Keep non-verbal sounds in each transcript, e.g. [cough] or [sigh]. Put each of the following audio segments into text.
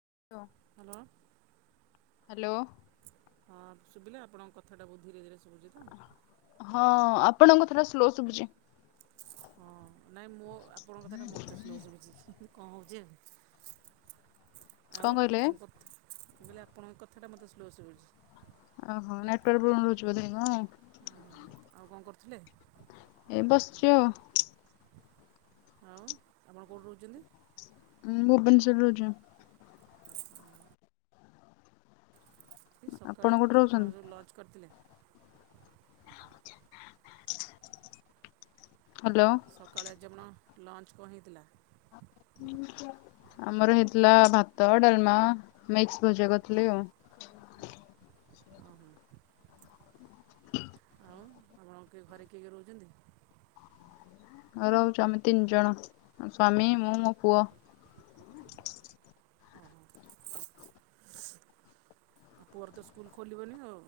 [unintelligible] Hello hello. ହଁ ଶୁଵିଲା ଆପଣଙ୍କ କଥାଟା ବହୁତ ଧୀରେ ଧୀରେ ଶୁଭୁଛି ତ ହଁ ଆପ ଆପଣଙ୍କ କଥା ଟା ସ୍ଲୋ ଶୁବୁଚି। ହଁ ନାଇଁ ମୋ ଆପଣଙ୍କ କଥା ଟା ମତେ ସ୍ଲୋ ଶୁବୁଚି। କଣ ହଉଛି ଏବେ। ଆଉ କଣ କରୁଥିଲ? ମୁଁ କହିଲି ଆପଣଙ୍କ କଥାଟା ମୋତେ ସ୍ଲୋ ଶୁବୁଚି। ଓହୋ ନେଟୱର୍କ ପ୍ରୋବ୍ଲେମ ରହୁଛି ବୋଧେ କି କଣ? ହୁଁ ଆଉ କଣ କରୁଥିଲେ? ଏ ବସିଚି ଆଉ। ଆଉ ଆପଣ କୋଉଠି ରହୁଛନ୍ତି? ଆମେ ଭୁବନେଶ୍ୱର ରେ ରହୁଚୁ। ଆପଣ ସକାଳେ କୋଉଠି କଣ ରହୁଛନ୍ତି ସବୁ ଲଞ୍ଚ କରିଥିଲେ? ହ୍ୟାଲୋ। ସକାଳେ ଆଜି ଆପଣ ଲଞ୍ଚ କଣ ହେଇଥିଲା? ଆମର ହେଇଥିଲା ଭାତ ଡାଲମା ମିକ୍ସ ଭଜା କରିଥିଲି ଆଉ। ଓ ହୋ। ଆଉ ଆପଣ କିଏ ଘରେ କିଏ କିଏ ରହୁଛନ୍ତି? ରହୁଚୁ ଆମେ ତିନି ଜଣ ମୋ ସ୍ଵାମୀ ମୁଁ ମୋ ପୁଅ। ଅ ହ ଆଉ ପୁଅର ତ ସ୍କୁଲ ଖୋଲିବନି ଆଉ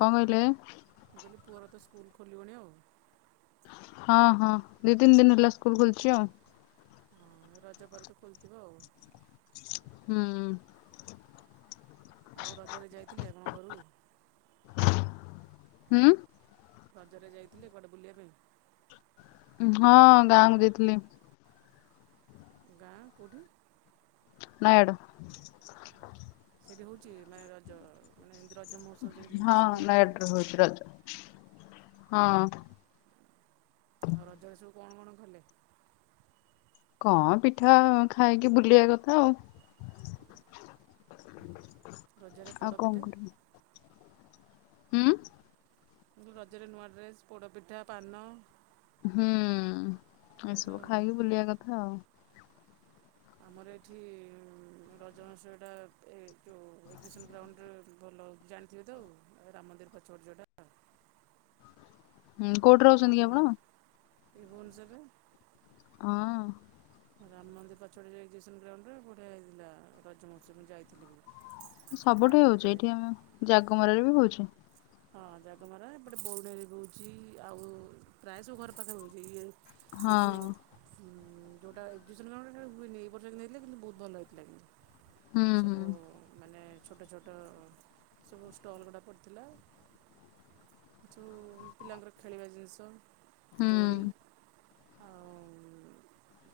କଣ କହିଲେ? ମୁଁ କହିଲି ପୁଅର ତ ସ୍କୁଲ ଖୋଲିବଣି ଆଉ ହଁ ହଁ ଦି ତିନି ଦିନ ହେଲା ସ୍କୁଲ ଖୋଲିଛି ଆଉ ଲଲୋଲଜହଁ ରଜପରେ ତ ଖୋୋଲିଥିବ ଆଉ ହୁଁ। ଆଉ ରଜରେ ଯାଇଥିଲେ ଆପଣଙ୍କ ଘରକୁ? ହୁଁ। ରଜରେ ଯାଇଥିଲେ କୁଆଡେ ବୁଲିବା ପାଇଁ? ହଁ ଗାଁକୁ ଯାଇଥିଲି। ଗାଁ କୋଉଠି? ନୟାଗଡ଼। ସେଇଠି ହଉଛି ନୟା ରଜ ମାନେ ରଜ ମହୋତ୍ସବ ଯେମିତି ହେଉଛି ହଁ ସେଇଠି ହେଉଥିବ ନୟାଗଡ ଆଉ ରେ ହଉଛି ରଜ। ହଁ। ଆଉ ରଜରେ ସବୁ କଣ କଣ କଲେ? କଣ ପିଠା ଖାଇକି ବୁଲିବା କଥା ଆଉ। ରଜରେ ଆଉ ପୋଡ କଣ ପିଠା। କରିବୁ। ହୁଁ। କିନ୍ତୁ ରଜରେ ନୂଆ ଡ୍ରେସ୍, ପୋଡ଼ପିଠା, ପାନ। ହୁଁ। ଏହା ତ ଏସବୁ ଖାଇକି ବୁଲିବା କଥା ଆଉ। ଆମର ଏଠି ରଜନଶଳଟା ଏ ଯୋଉ ଏକବିସନ୍ ଗ୍ରାଉଣ୍ଡରେ ଭଲ ଜାଣିଥିବେ ତ ରାମ ମନ୍ଦିର ପଛ ପଟ ଯୋଉଟା। ହୁଁ କୋଉଠି ରାମ ରହୁଛନ୍ତି କି ଆପଣ? ଏଇ ଭୁବନେଶ୍ୱରରେ। ହଁ। ରାମ ମନ୍ଦିର ପାଛଆରେ ଏକ୍ଜିବିସନ୍ ଗ୍ରାଉଣ୍ଡରେ ବଢିଆ ହେଇଥିଲା ରଜମହୋତ୍ସବ ଯାଇଥିଲି ମୁ। ସବୁଠୁ ହଉଛି ଏଇଠି ଆମେ ଜାଗମରାରେ ବି ହଉଛି। ହଁ ଜାଗମରା ଏପଟେ ବଉଣରେ ବହୁଛି ଆଉ ପ୍ରାୟ ସବୁ ଘର ପାଖରେ ହଉଚି। ଇଏ ଏ ଯଉ ହଁ ଯଉଟା ଏ ବର୍ଷ ନେଇଥିଲେ କିନ୍ତୁ ବହୁତ ଭଲ ହେଇଥିଲା। ହୁଁ ହୁଁ ସବୁ ମାନେ ଛୋଟ ଛୋଟ ସବୁ ଷ୍ଟଲ୍ ଗୁଡ଼ା ପଡ଼ିଥିଲା। ଜଉ ପିଲାଙ୍କର ଖେଳିବା ଜିନିଷ। ଦୋଳି। ହୁଁ ଆଉ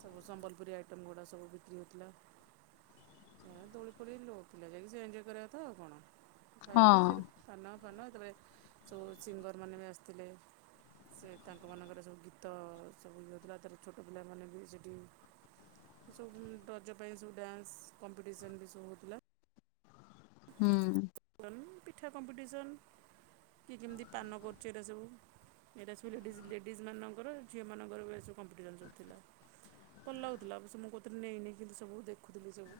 ସବୁ ସମ୍ବଲପୁରୀ ଆଇଟମ୍ ଗୁଡ଼ା ସବୁ ବିକ୍ରି ହେଉଥିଲା ଦୋଳି ପୋଳିି ଲ ପିଲା ଯାଇକି ସେ ଏଞୟ କରିବା ତ ଆଉ କଣ। ଖାାଇଗି ସ ହଁ ସାନ। ାନ ଏତେପଳେ ସବୁ ସିଙ୍ଗରମାନେେ ବି ଆସିଥିଲେ ସେ ତାଙ୍କ ମାନଙ୍କରେ ସବୁ ଗୀତ ସବୁ ଇଏ ହେଉଥିଲା ତାର ଛୋଟ ପିଲାମାନେ ବି ସେଇଠି ସବୁ ରଜ ପାଇଁ ସବୁ ଡ୍ୟାନ୍ସ କମ୍ପିଟିସନ୍ ବି ସବୁ ହେଉଥିଲା। ହୁଁ। ପିଠା କମ୍ପିଟିସନ୍ କି କେମିତି ପାନ କରୁଛି ଏଇଟା ସବୁ ଏଇଟା ସବୁ ଲେଡ଼ିଜ ଲେଡ଼ିଜ୍ ମାନଙ୍କର ଝିଅମାନଙ୍କର ଏ ସବୁ କମ୍ପିଟିସନ୍ ସବୁ ଥିଲା ଭଲ ଲାଗୁଥିଲା ସ ମୁଁ କଉଥିରେ ନେଇନି କିନ୍ତୁ ସବୁ ଦେଖୁଥିଲି ସବୁ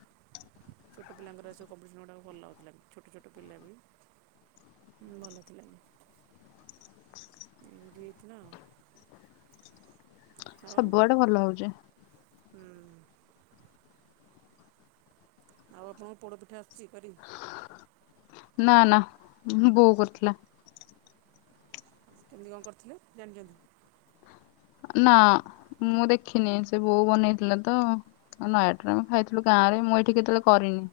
ଛୋଟ ପିଲାଙ୍କର ସବୁ କମ୍ପିଟିସନ୍ ଗୁଡ଼ାକ ଭଲ ଲାଗୁଥିଲା କି ଛୋଟ ଛୋଟ ପିଲା ବି ଭଲ ଥିଲେ। ଏମ୍ ତି ହେଇଥିଲା ଆଉ। ଆଉ ସବୁଆଡେ ଭଲ ହଉଚି। ହୁଁ। ଆଉ ଆପଣଙ୍କ ପୋଡ ପିଠା ଆସୁଛି କରିି। ନା ନା ବୋଉ କରିଥିଲା। କେମିତି କଣ କରିଥିଲେ ଜାଣିଛନ୍ତି? ନା ମୁଁ ଦେଖିନି ସେ ବୋଉ ବନେଇଥିଲା ତ ନଟା ରେ ଖାଇଥିଲୁ ଗାଁ ରେ ମୁଁ ଏଇଠି କେତେବେଳେ କରିନି।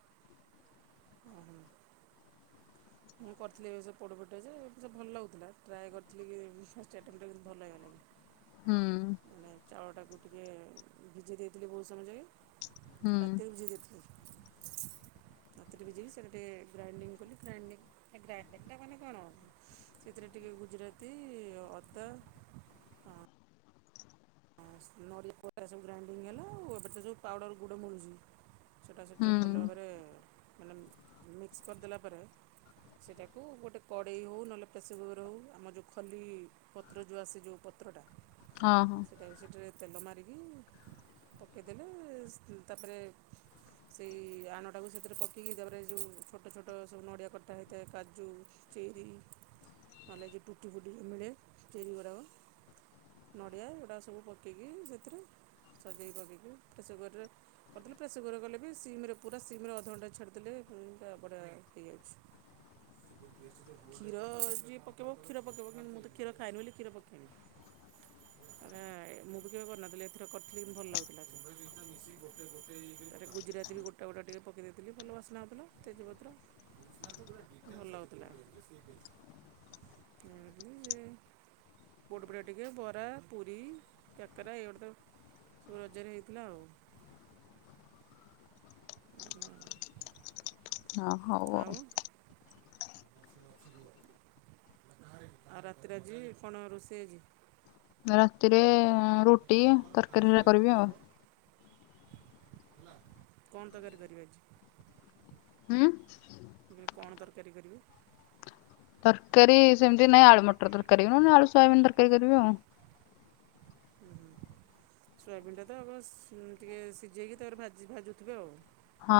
ଓହୋ। ମୁଁ କରିଥିଲି ଏବେ ସେ ପୋଡ଼ପିଠା ଯେ ଏ ଭଲ ଲାଗୁଥିଲା ଟ୍ରାଏ କରିଥିଲି କି ଫାଷ୍ଟ ଆଇଟମ୍ କେ ଭଲ ହେଇଗଲା। ହୁଁ ଟିକେ ଭିଜେଇ ଦେଇଥିଲି ବହୁତ ସମୟ ଯାକେ, ହୁଁ ରାତିରେ ଭିଜେଇ ଦେଇଥିଲି। [unintelligible] ହଁ ନର ପ ସବୁ ଗ୍ରାଇଣ୍ଡିଙ୍ଗ ହେଲା ଏଟ ସବୁ ପାଉଡର ଗୁଡ଼ ମଳୁଛି ସେଇଟା ହୁଁ ସେଥିରେ ଭଲ ଭାବରେ ମାନେ ମିକ୍ସ କରିଦେଲା ପରେ ସେଇଟାକୁ ଗୋଟେ କଡ଼େଇ ହେଉ ନହେଲେ ପ୍ରେସର କୁକର ହେଉ ଆମର ଯେଉଁ ଖଲି ପତ୍ର ଯେଉଁ ଆସେ ଯେଉଁ ପତ୍ରଟା ହଁ ଅଁ ତାପରେ ସେଥିରେ ତେଲ ମାରିକି ପକେଇଦେଲେ ତାପରେ ସେଇ ଆଣଟାକୁ ସେଥିରେ ପକେଇକି ତାପରେ ଛୋଟ ଛୋଟ ସବୁ ନଡ଼ିଆ କଟା ହେଇଥାଏ କାଜୁ ଚେରି ନହେଲେ ଟୁକୁ ଟୁକୁ ମିଳେ ଚେରି ଗୁଡାକ ନଡ଼ିଆ କଟା ସବୁ ପକେଇକି ସେଥିରେ ସଜେଇି ପକେଇକି ପ୍ରେସର କୁକରରେ କରିଦେଲି ପ୍ରେସର କୁକର କଲେ ବି ସିମେ ପୁରା ସିମରେ ଅଧଘଣ୍ଟା ଛାଡ଼ିଦେଲେ ବଢ଼ିଆ ହେଇଯାଉଛି କ୍ଷୀର ଯିଏ ପକେଇବ କ୍ଷୀର ପକେଇବ କି ମୁଁ ତ କ୍ଷୀର ଖାଇନି ବୋଲି କ୍ଷୀର ପକେଇନି। ତାରେ ମୁଁ ବି କେବେ କରିନଥିଲି ଏଥର କରିଥିଲି କିନ୍ତୁ ଭଲ ଲାଗୁଥିଲା ତାରେ ଗୁଜୁରାତି ବି ଗୋଟା ଗୋଟା ଟିକେ ପକେଇ ଦେଇଥିଲି ଭଲ ବାସ୍ନା ହେଉଥିଲା ତେଜପତ୍ର ଭଲ ଲାଗୁଥିଲା ଯେ ଗୋଟ ପଟେ ଟିକେ ବରା ପୁରୀ କାକେରା ଏଇଗୁଡ଼େ ତ ସବୁ ରଜରେ ହେଇଥିଲା ଆଉ। ହ ହଉ ଆଉ, ଆଉ ରାତିରେ ଆଜି କଣ ରୋଷେଇ ହେଇଛି। ରାତିରେ, ରୁଟି ତରକାରୀ ହେରା କରିବି ଆଉ। କଣ ତରକାରୀ କରିବେ ଆଜି? ହୁଁ ଏବେ କଣ ତର କାରି କରିବୁ। ତରକାରୀ ସେମିତି ନାହିଁ। ଆଳୁ ମଟର ତରକାରୀ ନୁ ନହେଲେ ଆଳୁ ସୋୟାବିିନ ତରକାରୀ କରିବି ଆଉ। ହୁଁ ସୋୟାବିିନଟା ତ ଆଉ କଣ ସି ହୁଁ ଟିକେ ସିଝେଇକି ତାପରେ ଭାଜି ଭାଜୁଥିବେ ଆଉ। ହଁ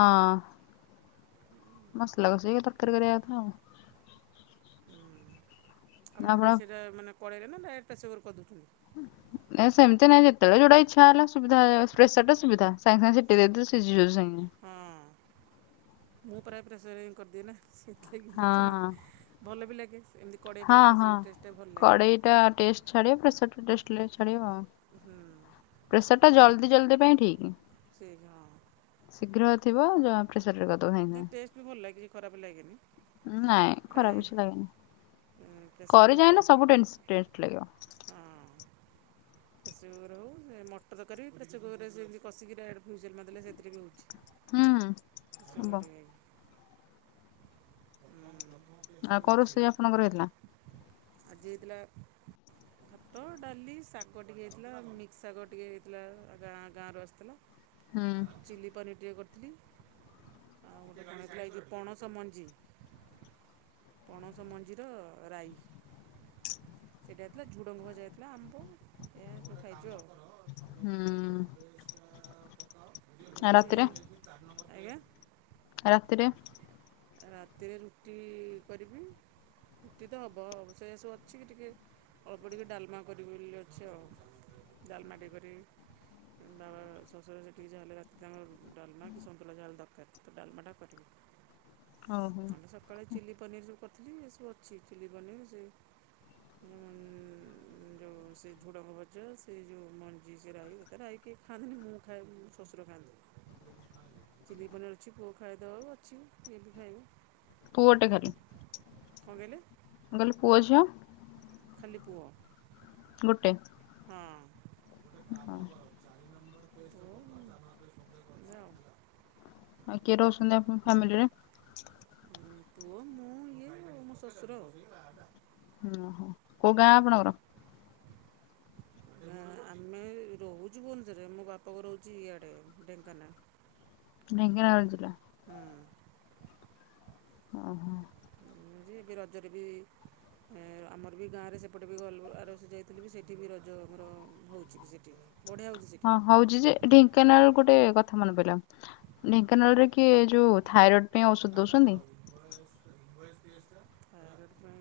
ମସଲା କସିକି ତରକାରି କରିବା କଥା ଆଉ। ହୁଁ ଆପଣ ଦେଶିଟା ମାନେ କଢ଼େଇରେ ନା ଡାଇରେକ୍ଟ ପ୍ରେସର୍ କୁକରରେ କରିଦଉଛନ୍ତି। ନାହିଁ ସେମିତି ନାହିଁ ଯେ ଯେତେବେଳେ ଯେ‌ଉଁଟା ଇଚ୍ଛା ହେଲା ସୁବିଧା ଏ ଟ୍ରସ୍ ସେଟରେ ସୁବିଧା ସାଙ୍ଗେ ସାଙ୍ଗେ ସିଟି ଦେଇ ଦେଲେ ଶିଝି ଯାଉଛି ସାଙ୍ଗ୍ ହୁଁ। ହଁ ମୁଁ ପ୍ରାୟ ପ୍ରେସରିଂ କରିଦିଏ ନା। ସେଥିଲାଗି ପଚାରିଲି ହଁ [unintelligible] ଭଲ ବି ଲାଗ୍ ହଁ ହଁ କଡ଼େଇ ଟା ଟେଷ୍ଟ ଛାଡିବା ପ୍ରେସର୍ ଠୁ ଡଷ୍ଟ ଲେସ୍ ଛାଡି ଆଉ। ହୁଁ ପ୍ରେସର ଟା ଭଲ ଜଲଦି ଜଲଦି ପାଇଁ ଠିକ। ସେ ହଁ ଶୀଘ୍ର ଥିବ। ଜଣା ପ୍ରେସ୍ ପ୍ରେସରରେ କରିଦବ ସାଙ୍ଗେ ନାଇଁ ସାଙ୍ଗେ। ଟେଷ୍ଟ ବି ଭଲ ଲାଗେ କିଛି ଖରାପ ଲାଗେନି। ନାଇଁ ଖରାପ ପ୍ରାୟ କିଛି ଲାଗେନି। ପ୍ରେସର୍ କରି କୁକର୍ ଯାଣିଲେ ସବୁ ଟେନସ୍ ଟେଷ୍ଟ ଲାଗିବ। [unintelligible] ପ୍ରେସରକୁକର ହଉ ମଟର ତରକାରି ପ୍ରେସର କୁକରରେ ସେମିତି କଷିକି ଡାଇରେକ୍ଟ ଫୁଜେଲ ମାରିଦେଲେ ସେଥିରେ ବି ହଉଛି। ହୁଁ ହବ। ଆଉ କଉ ରୋଷେଇ ଆପଣଙ୍କର ହେଇଥିଲା? ଆଜି ହେଇଥିଲା ଭାତ, ଡାଲି, ଶାଗ ଟିକେ ହେଇଥିଲା ମିକ୍ସ ଶାଗ ଟିକେ ହେଇଥିଲା ଗାଁ ଗାଁରୁ ଆସିଥିଲା। ହୁଁ ଚିଲି ପନିର ଟିକେ କରି ଥିଲି। ଆଉ ଗୋଟେ କଣ ହେଇଥିଲା ଆଜି ପଣସ ମଞ୍ଜି। ପଣସ ମଞ୍ଜିର ରାଇ। ଏଇଟା ହେଇଥିଲା ଝୁଡ଼ଙ୍ଗ ଭଜା ହେଇଥିଲା ଆମ୍ବ ଏ ସବୁ ଖାଇଛୁ ଆଉ। ହୁଁ ଆଉ ଜେ ରାତିରେ ଆଜ୍ଞା! ରାତିରେ? ରାତିରେ ରୁଟି କରିବି ରୁଟି ତ ହବ ଅବଶ୍ୟ ଏ ସବୁ ଅଛି ଟିକେ ଅଳ୍ପ ଟିକେ ଡାଲ୍ମା କରିବି ବୋଲି ଅଛି ଆଉ। ଡାଲ୍ମା ଟିକେ କରିବି। ବାବା ଶଶୁର ସେଇଠି ଯାହା ହେଲେ ରାତିରେ ଆମର ରୁ ଡାଲ୍ମା କି ସନ୍ତୁଳା ଯାହାହେଲେ ଦର୍ ତା ସହିତ ଡାଲମାଟା କରିବି। ଓହୋ ଆମେ ସକାଳେ ଚିଲି ପନିର କରିଥିଲି ଏସବୁ ଅଛି ଚିଲି ପନିର୍ ସେ ହୁଁ ଯେଉଁ ସେ ଝୁଡ଼ଙ୍ଗ ଭଜା ସେ ଯେଉଁ ମଞ୍ଜି ସେ ରାଇ ଏଇଟା ରାଇ କିଏ ଖାଆନ୍ତିନି ମୁଁ ଖାଏ ମୋ ଶ୍ୱଶୁର ଖାଆନ୍ତି ଚିଲି ପନିର୍ ଅଛି ପୁଅ ଖାଇଦେବ ଅଛି। ଏଠି ଖାଇବୁ। ପୁଅ ଟେ ଖାଲି। କଣ କହିଲେ? ମୁଁ ପୁଅ ଝିଅ? ଖାଲି ପୁଅ। ଗୋଟେ। ହଁ। ହଉ ଏୟା। ଆ କିଏ ରହୁଛନ୍ତି ଆପଣ ଫ୍ୟାମିଲିରେ? ପୁଅ ମୁଁ ଇଏ ଆଉ ମୋ ଶଶୁର ଆଉ। ଓଁ ହୋ କୋଉ ଗାଁ ଆପଣଙ୍କର? ଆମେ ରହୁଛୁ ଭୁବନେଶ୍ୱରରେ ମୋ ବାପ ଘର ହଉଛି ଇଆଡେ ଢେଙ୍କାନାଳ। ଢ଼େଙ୍କାନାଳ ଜିଲ୍ଲା। ହୁଁ ଓ ହୋ। ଏବେ ରଜରେ ବି ଆମର ବି ଗାଁରେ ସେପଟେ ବି ଗଲୁ ଆରବର୍ଷ ଯାଇଥିଲି ବି ସେଠି ବି ରଜ ଆମର ହଉଛି ସେଠି ବି। ହଁ ହଉଛି ଯେ ଢେଙ୍କାନାଳ ଗୋଟେ କଥା ମନେ ପଇଲ ଢେଙ୍କାନାଳରେ କିଏ ଯୋଉ ଥାଇରଏଡ ପାଇଁ ଗୋଟେ ଔଷଧ ଦଉଛନ୍ତି। ଥାଇରଏଡ଼ ପାଇଁ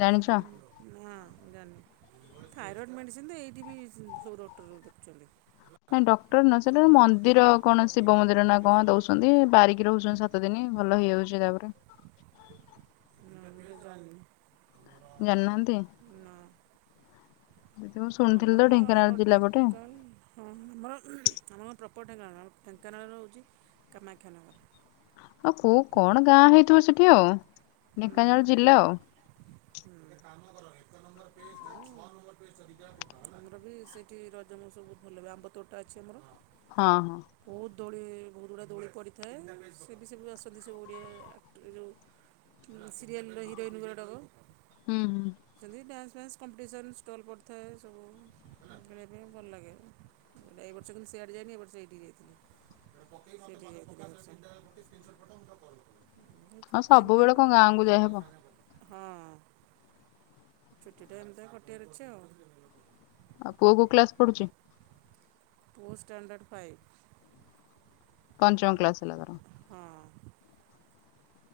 ଜାଣିଛ? ସେଇଟା ବି ନୂଆଁ। ଜାଣି ଥାଇରଡ଼ ମେଡିସିନ ତ ଏଇଠି ବି ସବୁ ଡକ୍ଟର ଦେଖୁଛନ୍ତି। ନାଇଁ ଡଟ ଏକ ସେଟା ନମ୍ବର ଏକ ମନ୍ଦିର ନମ୍ବର କଣ ଆଉ ଦୁଇ ଶିବ ନମ୍ବର ମନ୍ଦିର ନା ଠିକ୍ ଅଛି। କଣ ଦଉଛନ୍ତି ବାରିକି ରହୁଛନ୍ତି ସାତ ଦିନ ଭଲ ହେଇଯାଉଛି। ଜେଗା ଉପରେ। [unintelligible] ଜାଣି ନାହାନ୍ତି। ନା ଆମର ତ କଣ ଢେଙ୍କାନାଳ ଆମର ଜିଲ୍ଲା ପଟେ ଢେଙ୍କାନାଳ ଅମ୍ ତମର? ମୁଁ ପ୍ରପର୍ ଢେଙ୍କାନାଳ। ଢେଙ୍କାନାଳ ରେ ରହୁଚି କାମାକ୍ଷା ନଗର। ଆଉ କୋଉ କଣ ଗାଁ ହେଇଥିବ ସେଠି ଆଉ। ଢେଙ୍କାନାଳ ହୁଁ। ଜିଲ୍ଲା ଆଉ। ଗୋଟେ ଆମର ବି ସେଇଠି ରଜ ମହୋତ୍ସବ ବହୁତ ଭଲରେ ‌ହୁଏ। ଆମ୍ବତୋଟା ଅଛି ଆମର। ହଁ। ବହୁତ ଦୋଳି ବହୁତ ଗୁଡା ଦୋଳି ପଡ଼ିଥାଏ। ସିଏ ବି ସବୁ ଆସନ୍ତି ସବୁ ଓଡ଼ିଆ ଆକ୍ଟର୍ ଯୋଉ ସିରିଏଲ୍ ର ହିରୋଇନ୍ ଗୁରଡାକ। ହଁ ହୁଁ ହୁଁ ସେଲି ଡ୍ୟାନ୍ସ। ଫ୍ରେଣ୍ଡସ୍ କମ୍ପିଟିସନ୍ ଷ୍ଟଲ୍ ପଡ଼ିଥାଏ ସବୁ ଉମ୍ ସବ୍ ବେଳେ ଏବେ ଭଲ୍ ଲାଗେ। ଏବେ ଏ ବର୍ଷ କିନ୍ତୁ ସିଆଡ଼େ ଯାଇନି ଏ ବର୍ଷ ଏଠିକି ଯାଇଥିଲି। ସେଇଠିକି ଯାଇଥିଲି ଏ ବର୍ଷ। ହଁ ସବୁବେଳେ କଁ ଗାଁକୁ ଯାଇହବ? ସାଙ୍ଗେ ପଠା। ହଁ। ଛୁଟି ଟା ଏମିତିଆ କଟିଆର ଅଛି ଆଉ। ଆଉ ପୁଅ କୋଉ କ୍ଲାସ ପଢୁଚି? ପୁଅ ଷ୍ଟାଣ୍ଡାର୍ଡ଼ ଫାଇଭ୍। ପଞ୍ଚମ କ୍ଲାସ। ତେଲ ଗରମ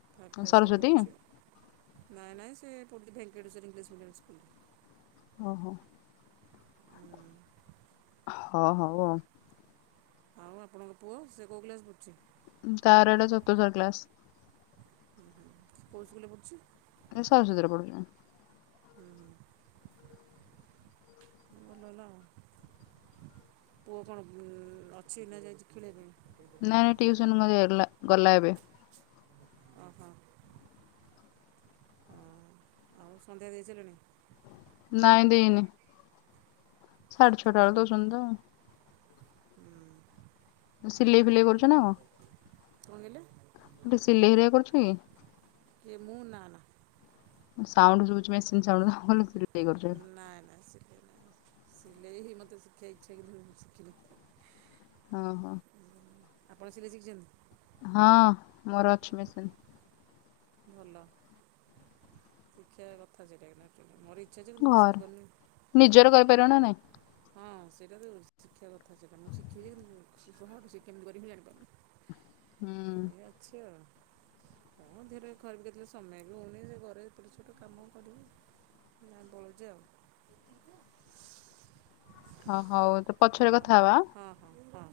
ଅପ୍ଲା ରେ କ୍ଲାସ ରେ ସରସ୍ଵତୀ ପଢ଼ୁଛି। ନାଇଁ ନାଇଁ ସେ ପଡୁଚି ଭେଙ୍କେଟେଶ୍ୱର ଇଂଲିଶ୍ ମିଡ଼ିୟମ୍ ସ୍କୁଲରେ। ଆ ହ। ହ ହଉ ଆଉ। ଆଉ ଆପଣଙ୍କ ପୁଅ ସେ କୋଉ କ୍ଲାସରେ ପଢୁଛି? ତାର ଏଇଟା ଚତୁର୍ଥ କ୍ଲାସ। ଓହୋ କୋଉ ସ୍କୁଲରେ ପଢୁଛି? ଏ ସରସ୍ବତୀରେ ପଢୁଛି। ହୁଁ। ଭଲ ହେଲା ଆଉ ପୁଅ କଣ ଉଁ ଅଛି ନା ଯାଇଛି ଖେଳିବା ପାଇଁ? ନାଇଁ ନାଇଁ ଟିଉସନ ମାଗେ ଲା ଗଲା ଏବେ। ଓହୋ ହଁ ଆଉ ସନ୍ଧ୍ୟା ଦେଇସାଇଲଣି? ନାଁ ଦେଇନି ସାଡେ ଛଟା କଣ ବେଳେ ଦଉଛନ୍ତି ତ। ଉଁ ସିଲେଇ ଫିଲେଇ କରୁଛ ନା କଁ? କହିଲେ ତୁ ସିଲେଇ ହେରିକା କରୁଚି କି? କିଏ ମୁଁ ନା ନା। ଉଁ ସାଉଣ୍ଡୁ ଶୁଭୁଛି ମେସିନ ସାଉଣ୍ଡ ତ ମୁଁ କହିଲି ସିଲେଇ କରୁଛ ବୋଲି। ନାଇଁ ନାଇଁ ସେ କେହି ନାଇ। ସିଲେଇ ହିଁ ମତେ ସିଖିବାକୁ ଇଚ୍ଛା କିନ୍ତୁ ମୁଁ ସିଖିନି। ହଁ। ଆପଣ ସିଲେଇ ଶିଖିଛନ୍ତି? ହଁ ମୋର ଅଛି ମେସିନ। ଭଲ ଶିଖିଆ କଥା ସେଟା କିନ୍ତୁ ଆକଚୁଆଲି ମୋର ଇ ବାହାରୁ ନିଜର କହିପାରିବ ନା ନାଇଁ। ହଁ ସେଇଟା ତ ଶିଖିବା କଥା ସେଇଟା ମୁଁ ଶିଖିନି କିନ୍ତୁ କେମିତି କରିବି ହୁଁ ଜାଣିପାରୁନି। ଏ ଅଛି ଆଉ। ହଁ ଧୀରେ ଘରେ ବି କେତେବେଳେ ସମୟ ହଉନି ସେ ଘରେ ଏପଟସେପଟ କାମ କରିକି [unintelligible] ପଳାଉଛି। ଓ ହଉ ତ ପଛରେ କଥା ହବା। ହଁ ହଁ ହଁ